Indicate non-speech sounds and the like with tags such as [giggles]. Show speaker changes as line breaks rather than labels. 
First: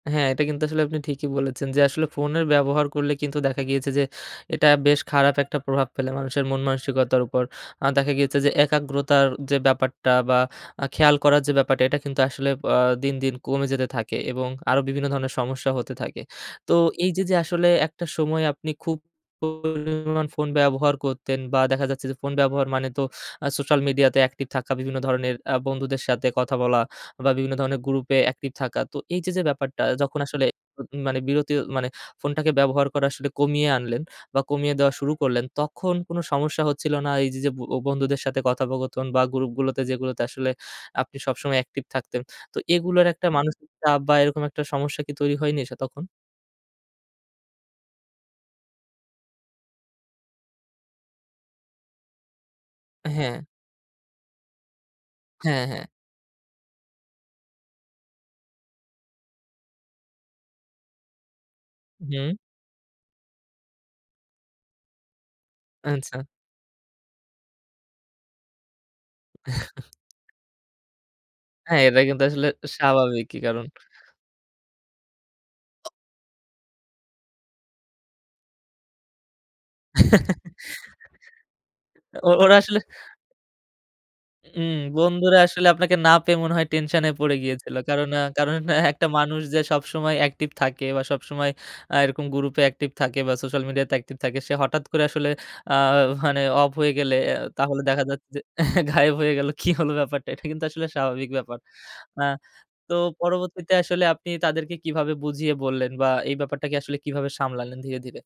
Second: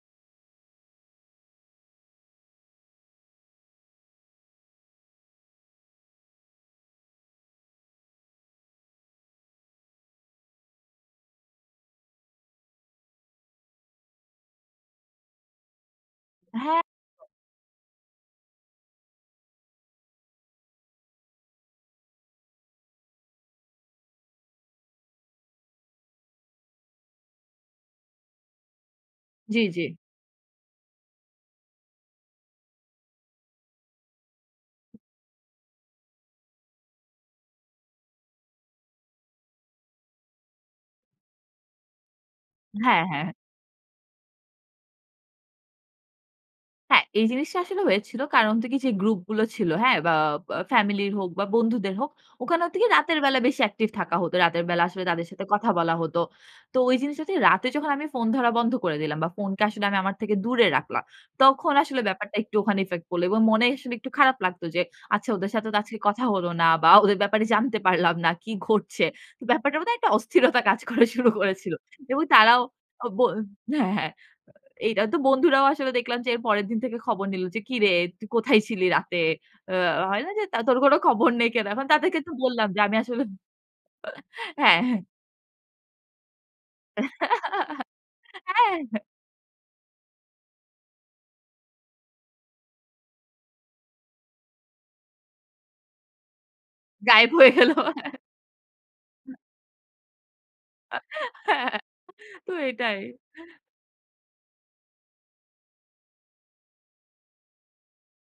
হ্যাঁ, এটা কিন্তু আসলে আপনি ঠিকি বলেছেন. যে আসলে ফোনের ব্যবহার করলে কিন্তু দেখা গিয়েছে যে এটা বেশ খারাপ একটা প্রভাব ফেলে মানুষের মনমানসিকতার উপর। এ্যাঁ দেখা গিয়েছে যে একাগ্রতার যে ব্যাপারটা বা এ্যাঁ খেয়াল করার যে ব্যাপারটা এটা কিন্তু আসলে এ্যাঁ দিন, দিন কমে যেতে থাকে এবং আরও বিভিন্ন ধরনের সমস্যা হতে থাকে. তো
হ্যাঁ।
এই যে, যে আসলে একটা সময় আপনি খুব পরিমান ফোন ব্যবহার করতেন, বা দেখা যাচ্ছে যে ফোন ব্যবহার মানে তো এ্যাঁ সোশ্যাল মিডিয়া তে অ্যাকটিভ থাকা বিভিন্ন ধরনের এ্যাঁ বন্ধুদের সাথে কথা বলা বা বিভিন্ন ধরনের গ্রুপে অ্যাকটিভ থাকা। তো এই যে, যে
জ্বী,
ব্যাপারটা
জ্বী।
যখন আসলে উ মানে বিরতি মানে ফোনটাকে ব্যবহার করা আসলে কমিয়ে আনলেন, বা কমিয়ে দেওয়া শুরু করলেন তখন কোন সমস্যা হচ্ছিল না? এই যে, যে ব বন্ধুদের সাথে কথোপকথন বা গ্রুপগুলোতে যেগুলোতে আসলে আপনি সবসময় অ্যাকটিভ থাকতেন। তো
হ্যাঁ,
এগুলোর একটা
হ্যাঁ।
মানসিক চাপ বা এরকম একটা সমস্যা কি তৈরি হয়নি সে তখন?
হ্যাঁ, এই জিনিসটা আসলে হয়েছিল। কারণ তো কি যে গ্রুপ গুলো ছিল, হ্যাঁ? বা বা ফ্যামিলি হোক বা বন্ধুদের হোক, ওখানে হচ্ছে কি? রাতের বেলা
হ্যাঁ।
বেশি অ্যাকটিভ থাকা হত। রাতের বেলা আসলে তাদের সাথে
হ্যাঁ,
কথা
হ্যাঁ।
বলা হতো। তো ওই জিনিসটাতে রাতে যখন আমি ফোন ধরা বন্ধ করে দিলাম, বা ফোন কে আসলে আমি আমার থেকে দূরে রাখলাম। তখন আসলে
হুম।
ব্যাপারটা একটু ওখানে ইফেক্ট পড়ল এবং মনে আসলে একটু খারাপ লাগতো যে, "আচ্ছা ওদের সাথে তো আজকে
আচ্ছা।
কথা হলো না বা ওদের ব্যাপারে জানতে পারলাম না, কি ঘটছে?" ব্যাপারটা
[chuckles]
বোধহয় একটা অস্থিরতা কাজ করা শুরু করেছিল।
হ্যাঁ এটা কিন্তু
এবং
আসলে
তারাও ও বো
স্বাভাবিকই কারণ
হ্যাঁ, হ্যাঁ। এইটা তো বন্ধুরাও আসলে দেখলাম যে এর পরের দিন থেকে খবর নিলো যে "কিরে তুই কোথায় ছিলি রাতে?" এ্যাঁ হয় না? যে,
[chuckles]
তা "তোর কোন খবর নেই কেন?" এখন তাদেরকে তো
ও ওরা
বললাম যে
আসলে
আমি আসলে [chuckles]
ওম
হ্যাঁ, হ্যাঁ।
বন্ধুরা আসলে আপনাকে না পেয়ে মনে হয় টেনশন এ পড়ে গিয়েছিল। কারণ এ্যাঁ
[giggles]
কারণ
হ্যাঁ।
একটা মানুষ যে সবসময় অ্যাকটিভ থাকে বা সবসময় এ্যাঁ এরকম গ্রুপে অ্যাকটিভ থাকে বা সোশ্যাল মিডিয়া তে অ্যাকটিভ থাকে, সে হঠাৎ করে আসলে এ্যাঁ মানে অফ হয়ে গেলে
গায়েব
এ
হয়ে গেল।
তাহলে দেখা
[chuckles]
যাচ্ছে যে গায়েব হয়ে গেল, কি হলো ব্যাপারটা? এটা কিন্তু আসলে স্বাভাবিক ব্যাপার।
হ্যাঁ।
অ্যা
তো
তো
এটাই।
পরবর্তীতে আসলে আপনি তাদেরকে কিভাবে বুঝিয়ে বললেন বা এই ব্যাপারটাকে আসলে কিভাবে সামলালেন ধীরে, ধীরে?